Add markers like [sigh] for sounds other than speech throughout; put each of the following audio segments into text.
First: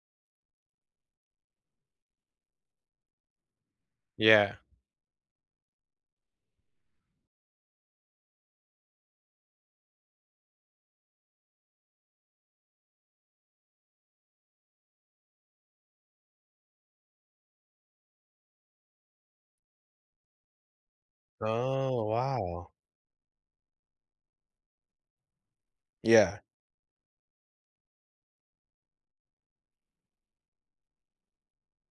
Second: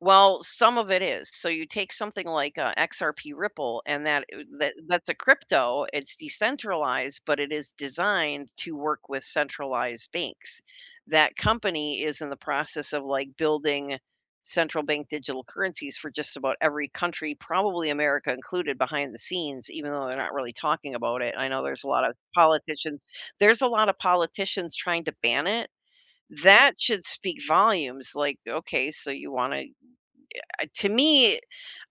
Well, some of it is, so you take something like, uh, XRP Ripple, and that it would Yeah. that that's a crypto, it's decentralized, but it is designed to work with centralized banks. That company is in the process of, like, building central bank digital currencies for just about every country, probably America included behind the scenes, even though they're not really talking about it. I know there's a Oh, lot of wow. politicians there's a lot of politicians trying to ban it. Yeah. That should speak volumes, like, "Okay, so you wanna" uh, to me,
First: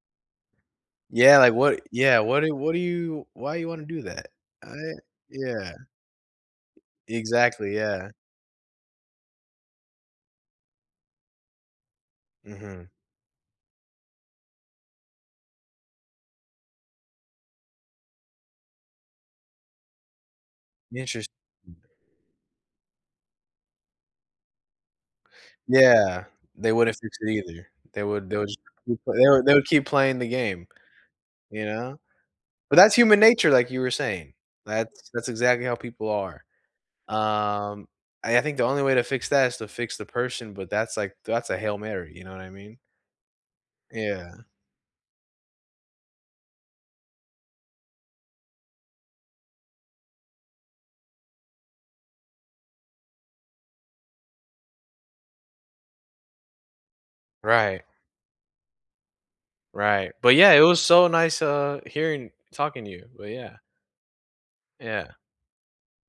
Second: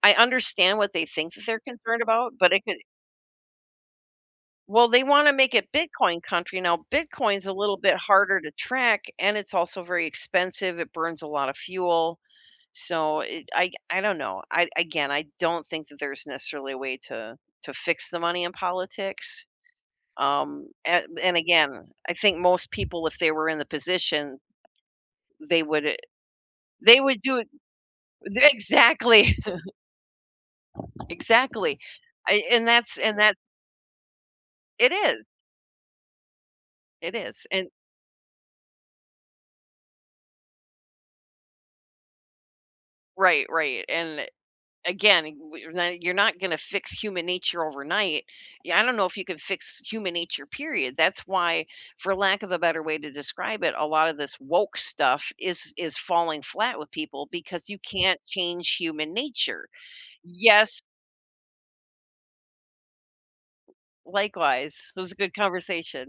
I understand what they think Yeah, that like, they're what concerned yeah, about, what but do it what could do you why you wanna do that? I Well, they want to make it yeah. bitcoin country. Now, Bitcoin's a Exactly, little bit yeah. harder to track, and it's also very expensive, it burns a lot of fuel. Mhm. So, it I c I don't know. I again, I don't think that there's necessarily a way to to fix the money in politics, um, an and Interesting. again, I think most people, if they were in the position they would i Yeah, they wouldn't they fix would it do it either. They would they they would just keep they exactly. would they would [chuckles] keep playing the game, you Exactly, know? I and But that's that's and human that nature, like you were saying, It that's is. that's exactly how people are. It is, and Um, and I think the only way to fix that is to fix the person, but that's, like, that's a Hail Mary, you know what I mean? Right, right, and le Yeah. again, [unintelligible] you're not gonna fix human nature overnight. Yeah, I don't know if you can fix human nature, period. That's why, for lack of a better way to describe it, a lot of this woke stuff is is falling flat with people because you Right. can't change human nature. Right. But, yeah, it Yes was so nice, uh, hearing talking to you, but, yeah. Likewise. It was a Yeah. good conversation.